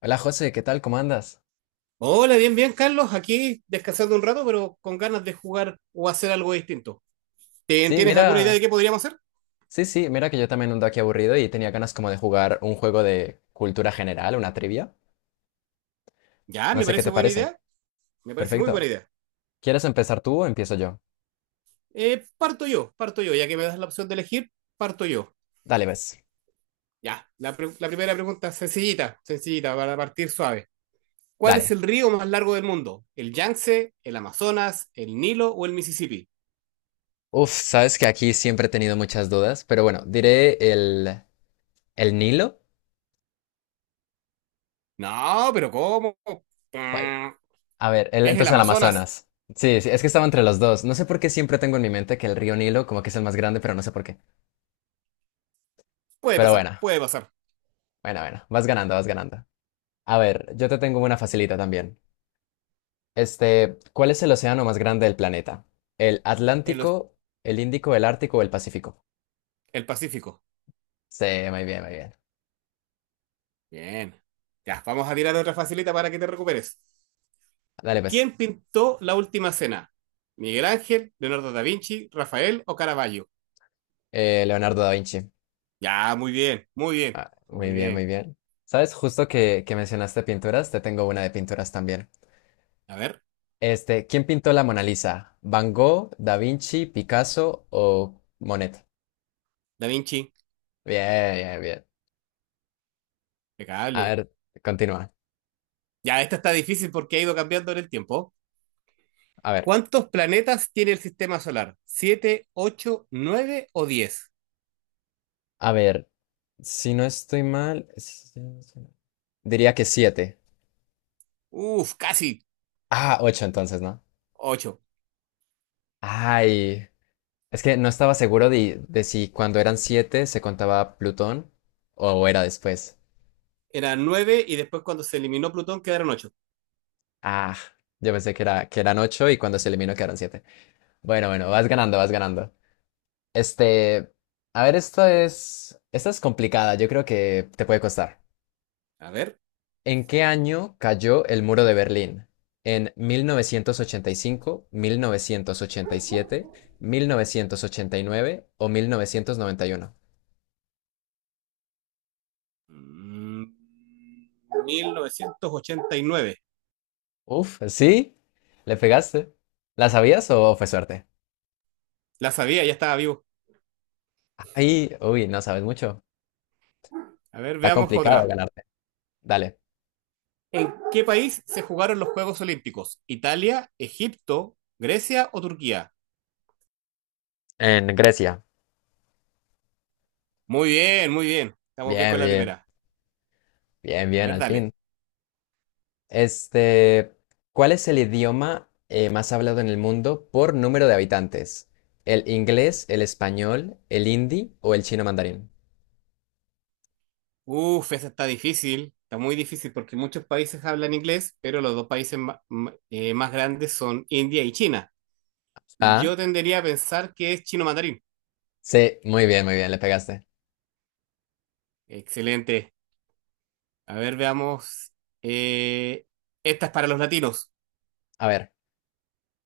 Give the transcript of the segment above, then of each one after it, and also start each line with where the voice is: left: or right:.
left: Hola José, ¿qué tal? ¿Cómo andas?
right: Hola, bien, bien, Carlos. Aquí descansando un rato, pero con ganas de jugar o hacer algo distinto.
left: Sí,
right: ¿Tienes alguna idea de
left: mira,
right: qué podríamos hacer?
left: sí, sí, mira que yo también ando aquí aburrido y tenía ganas como de jugar un juego de cultura general, una trivia.
right: Ya,
left: No
right: me
left: sé qué
right: parece
left: te
right: buena
left: parece.
right: idea. Me parece muy
left: Perfecto.
right: buena idea.
left: ¿Quieres empezar tú o empiezo yo?
right: Parto yo, parto yo. Ya que me das la opción de elegir, parto yo.
left: Dale, ves.
right: La primera pregunta, sencillita, sencillita, para partir suave. ¿Cuál es
left: Dale.
right: el río más largo del mundo? ¿El Yangtze, el Amazonas, el Nilo o el Mississippi?
left: Uf, sabes que aquí siempre he tenido muchas dudas, pero bueno, diré el Nilo.
right: No, pero ¿cómo?
left: Jue-
right: Mm,
left: A ver,
right: ¿Es el
left: entonces el
right: Amazonas?
left: Amazonas. Sí, sí, es que estaba entre los dos. No sé por qué siempre tengo en mi mente que el río Nilo como que es el más grande, pero no sé por qué.
right: Puede
left: Pero
right: pasar,
left: bueno,
right: puede pasar.
left: bueno, bueno, vas ganando, vas ganando. A ver, yo te tengo una facilita también. Este, ¿cuál es el océano más grande del planeta? ¿El
right: El,
left: Atlántico, el Índico, el Ártico o el Pacífico?
right: el Pacífico.
left: Sí, muy bien, muy bien.
right: Bien. Ya, vamos a tirar otra facilita para que te recuperes.
left: Dale, pues.
right: ¿Quién pintó la última cena? ¿Miguel Ángel, Leonardo da Vinci, Rafael o Caravaggio?
left: Leonardo da Vinci.
right: Ya, muy bien, muy bien,
left: Ah, muy
right: muy
left: bien, muy
right: bien.
left: bien. ¿Sabes? Justo que mencionaste pinturas, te tengo una de pinturas también.
right: A ver,
left: Este, ¿quién pintó la Mona Lisa? ¿Van Gogh, Da Vinci, Picasso o Monet?
right: da Vinci,
left: Bien, bien, bien. A
right: impecable.
left: ver, continúa.
right: Ya, esta está difícil porque ha ido cambiando en el tiempo.
left: A ver,
right: ¿Cuántos planetas tiene el sistema solar? ¿Siete, ocho, nueve o diez?
left: a ver, si no estoy mal, si no estoy mal, diría que siete.
right: Uf, casi
left: Ah, ocho entonces, ¿no?
right: ocho.
left: Ay, es que no estaba seguro de si cuando eran siete se contaba Plutón o era después.
right: Eran nueve y después cuando se eliminó Plutón quedaron ocho.
left: Ah, yo pensé que eran ocho y cuando se eliminó quedaron siete. Bueno, bueno, vas ganando, vas ganando. Este, a ver, esta es complicada, yo creo que te puede costar.
right: A ver,
left: ¿En qué año cayó el muro de Berlín? ¿En mil novecientos ochenta y cinco, siete, 1989 o 1991?
right: Mm, 1989.
left: Uf, sí, le pegaste. ¿La sabías o fue suerte?
right: La sabía, ya estaba vivo.
left: Ay, uy, no sabes mucho.
right: A ver,
left: Está
right: veamos
left: complicado
right: otra.
left: ganarte. Dale.
right: ¿En qué país se jugaron los Juegos Olímpicos? ¿Italia, Egipto, Grecia o Turquía?
left: En Grecia.
right: Muy bien, muy bien. Estamos bien con
left: Bien,
right: la
left: bien,
right: primera.
left: bien,
right: A
left: bien,
right: ver,
left: al fin.
right: dale.
left: Este, ¿cuál es el idioma más hablado en el mundo por número de habitantes? ¿El inglés, el español, el hindi o el chino mandarín?
right: Uf, esa está difícil. Está muy difícil porque muchos países hablan inglés, pero los dos países más grandes son India y China.
left: Ah,
right: Yo tendería a pensar que es chino mandarín.
left: sí, muy bien, le pegaste.
right: Excelente. A ver, veamos. Eh, Esta es para los latinos.
left: A ver,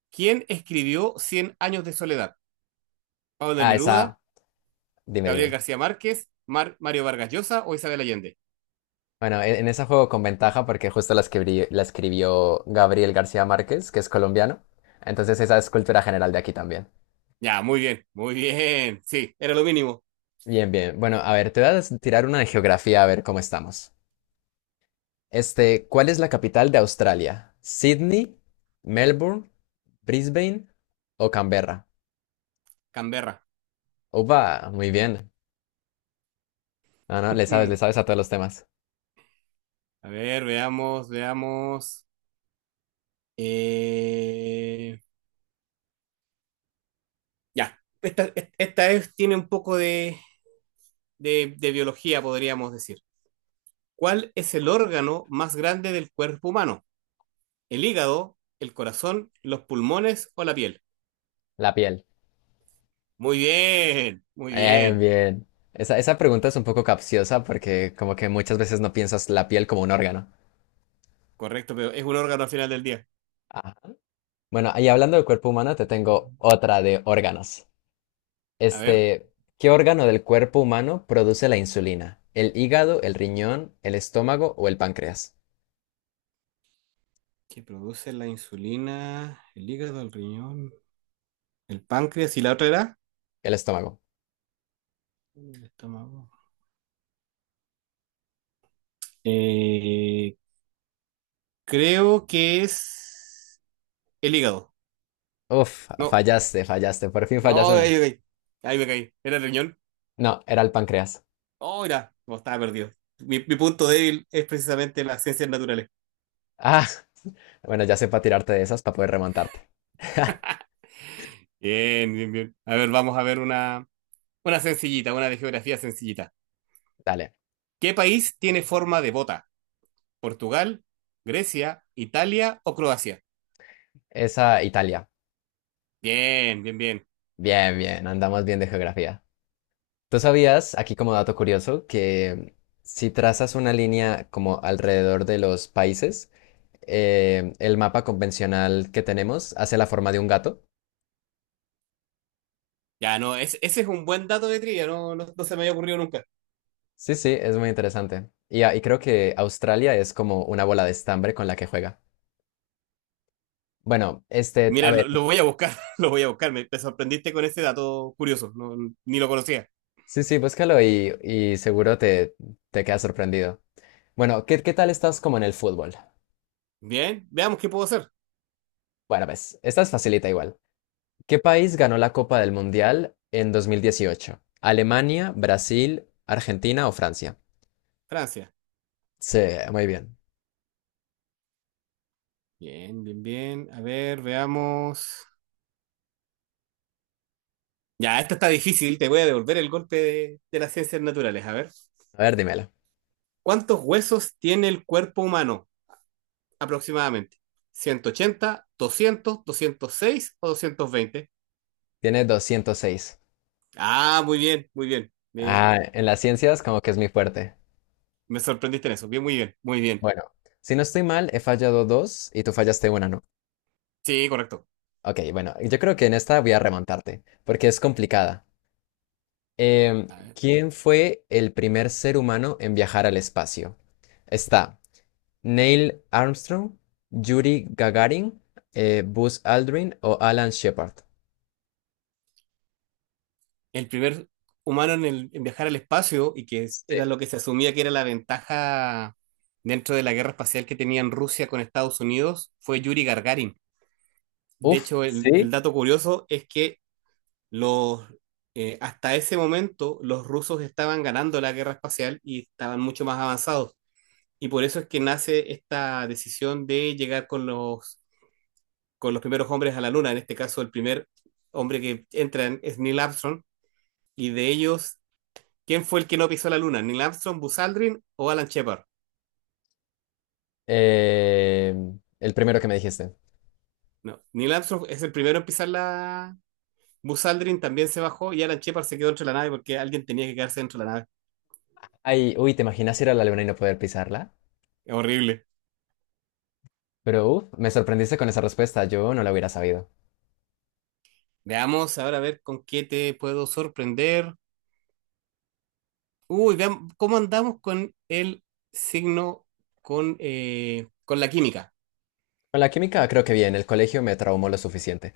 right: ¿Quién escribió Cien años de soledad? ¿Pablo
left: ah,
right: Neruda,
left: esa, dime,
right: Gabriel
left: dime.
right: García Márquez, Mario Vargas Llosa o Isabel Allende?
left: Bueno, en ese juego con ventaja porque justo la escribió Gabriel García Márquez, que es colombiano. Entonces esa es cultura general de aquí también.
right: Ya, muy bien, muy bien. Sí, era lo mínimo.
left: Bien, bien. Bueno, a ver, te voy a tirar una de geografía a ver cómo estamos. Este, ¿cuál es la capital de Australia? ¿Sydney, Melbourne, Brisbane o Canberra?
right: Canberra.
left: Opa, muy bien. No, no, le
right: Mm.
left: sabes a todos los temas.
right: A ver, veamos, veamos. Eh, ya, esta, esta tiene un poco de, de biología, podríamos decir. ¿Cuál es el órgano más grande del cuerpo humano? El hígado, el corazón, los pulmones o la piel.
left: La piel.
right: Muy bien, muy
left: Bien,
right: bien.
left: bien. Esa pregunta es un poco capciosa porque como que muchas veces no piensas la piel como un órgano.
right: Correcto, pero es un órgano al final del día.
left: Ah, bueno, ahí hablando del cuerpo humano, te tengo otra de órganos.
right: A ver,
left: Este, ¿qué órgano del cuerpo humano produce la insulina? ¿El hígado, el riñón, el estómago o el páncreas?
right: ¿qué produce la insulina? El hígado, el riñón, el páncreas y la otra era.
left: El estómago.
right: El estómago. Eh, Creo que es el hígado.
left: Uf,
right: No.
left: fallaste, fallaste. Por fin fallas
right: Oh,
left: una.
right: ahí me caí. Ahí me caí. Era el riñón.
left: No, era el páncreas.
right: Oh, mira, no, estaba perdido. Mi punto débil es precisamente las ciencias naturales.
left: Ah, bueno, ya sé para tirarte de esas para poder remontarte.
right: Bien, bien, bien. A ver, vamos a ver una. Una sencillita, una de geografía sencillita.
left: Dale.
right: ¿Qué país tiene forma de bota? ¿Portugal, Grecia, Italia o Croacia?
left: Esa Italia.
right: Bien, bien, bien.
left: Bien, bien, andamos bien de geografía. ¿Tú sabías, aquí como dato curioso, que si trazas una línea como alrededor de los países, el mapa convencional que tenemos hace la forma de un gato?
right: Ya, no, ese es un buen dato de trivia, no, no, no se me había ocurrido nunca.
left: Sí, sí, es muy interesante. Y, y creo que Australia es como una bola de estambre con la que juega. Bueno, este, a
right: Mira,
left: ver,
right: lo voy a buscar, lo voy a buscar. Te sorprendiste con ese dato curioso, no, ni lo conocía.
left: sí, sí, búscalo y seguro te quedas sorprendido. Bueno, ¿qué tal estás como en el fútbol?
right: Bien, veamos qué puedo hacer.
left: Bueno, ves, esta es facilita igual. ¿Qué país ganó la Copa del Mundial en 2018? ¿Alemania, Brasil, Argentina o Francia?
right: Francia.
left: Sí, muy bien.
right: Bien, bien, bien. A ver, veamos. Ya, esta está difícil, te voy a devolver el golpe de las ciencias naturales. A ver,
left: A ver, dímelo.
right: ¿cuántos huesos tiene el cuerpo humano aproximadamente? ¿180, 200, 206 o 220?
left: Tiene 206.
right: Ah, muy bien, muy bien.
left: Ah, en las ciencias como que es mi fuerte.
right: Me sorprendiste en eso. Bien, muy bien, muy bien.
left: Bueno, si no estoy mal, he fallado dos y tú fallaste una, ¿no?
right: Sí, correcto.
left: Ok, bueno, yo creo que en esta voy a remontarte, porque es complicada. Em,
right: A ver.
left: ¿Quién fue el primer ser humano en viajar al espacio? Está Neil Armstrong, Yuri Gagarin, Buzz Aldrin o Alan Shepard.
right: El primer humano en, en viajar al espacio y que
left: Sí.
right: era lo que se asumía que era la ventaja dentro de la guerra espacial que tenían Rusia con Estados Unidos fue Yuri Gagarin. De
left: Uf,
right: hecho,
left: sí.
right: el dato curioso es que los, hasta ese momento los rusos estaban ganando la guerra espacial y estaban mucho más avanzados. Y por eso es que nace esta decisión de llegar con los primeros hombres a la Luna. En este caso, el primer hombre que es Neil Armstrong. Y de ellos, ¿quién fue el que no pisó la Luna? ¿Neil Armstrong, Buzz Aldrin o Alan Shepard?
left: El primero que me dijiste.
right: No, Neil Armstrong es el primero en pisar la... Buzz Aldrin también se bajó y Alan Shepard se quedó dentro de la nave porque alguien tenía que quedarse dentro de la nave.
left: Ay, uy, ¿te imaginas ir a la luna y no poder pisarla?
right: Es horrible.
left: Pero uf, me sorprendiste con esa respuesta, yo no la hubiera sabido.
right: Veamos ahora a ver con qué te puedo sorprender. Uy, veamos cómo andamos con el signo, con la química.
left: Con la química creo que bien, el colegio me traumó lo suficiente.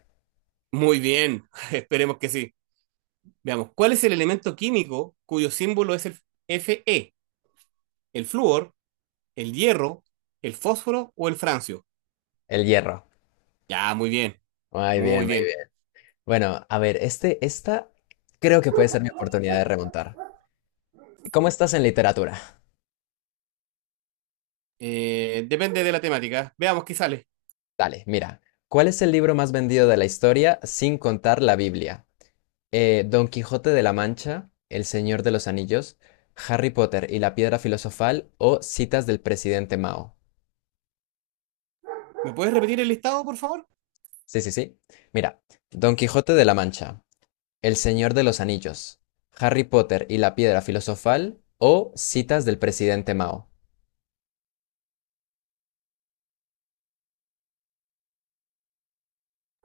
right: Muy bien, esperemos que sí. Veamos, ¿cuál es el elemento químico cuyo símbolo es el Fe? ¿El flúor, el hierro, el fósforo o el francio?
left: El hierro.
right: Ya, muy bien,
left: Muy
right: muy
left: bien, muy
right: bien.
left: bien. Bueno, a ver, este, esta creo que puede ser mi oportunidad de remontar. ¿Cómo estás en literatura?
right: Depende de la temática. Veamos qué sale.
left: Dale, mira. ¿Cuál es el libro más vendido de la historia sin contar la Biblia? Don Quijote de la Mancha, El Señor de los Anillos, Harry Potter y la Piedra Filosofal o Citas del Presidente Mao?
right: ¿Me puedes repetir el listado, por favor?
left: Sí, sí, sí. Mira, Don Quijote de la Mancha. El Señor de los Anillos, Harry Potter y la Piedra Filosofal o Citas del Presidente Mao.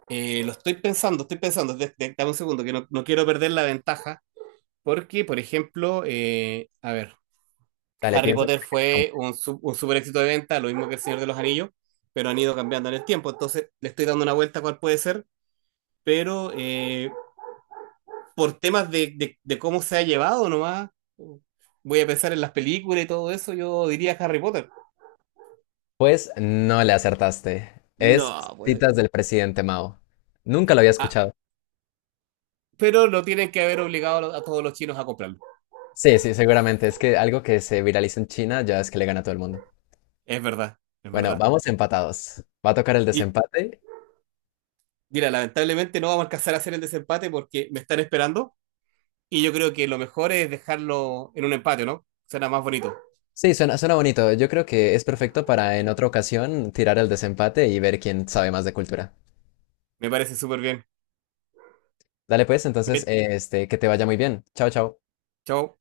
right: Lo estoy pensando, estoy pensando. Dame un segundo, que no, no quiero perder la ventaja. Porque, por ejemplo,
left: Dale,
right: Harry
left: piensa
right: Potter
left: porque es
right: fue
left: complejo.
right: un super éxito de venta, lo mismo que El Señor de los Anillos, pero han ido cambiando en el tiempo. Entonces, le estoy dando una vuelta a cuál puede ser, pero por temas de, de cómo se ha llevado nomás, voy a pensar en las películas y todo eso, yo diría Harry Potter.
left: Pues no le acertaste. Es
right: No, pues.
left: Citas del Presidente Mao. Nunca lo había
right: ah,
left: escuchado.
right: pero lo tienen que haber obligado a a todos los chinos a comprarlo.
left: Sí, sí, seguramente. Es que algo que se viraliza en China ya es que le gana a todo el mundo.
right: Es verdad, es
left: Bueno,
right: verdad.
left: vamos empatados. ¿Va a tocar el
right: Y
left: desempate?
right: mira, lamentablemente no vamos a alcanzar a hacer el desempate porque me están esperando y yo creo que lo mejor es dejarlo en un empate, ¿no? Será más bonito.
left: Sí, suena, suena bonito. Yo creo que es perfecto para en otra ocasión tirar el desempate y ver quién sabe más de cultura.
right: Me parece súper bien.
left: Dale pues, entonces,
right: Cuídate,
left: este, que te vaya muy bien. Chao, chao.
right: chao.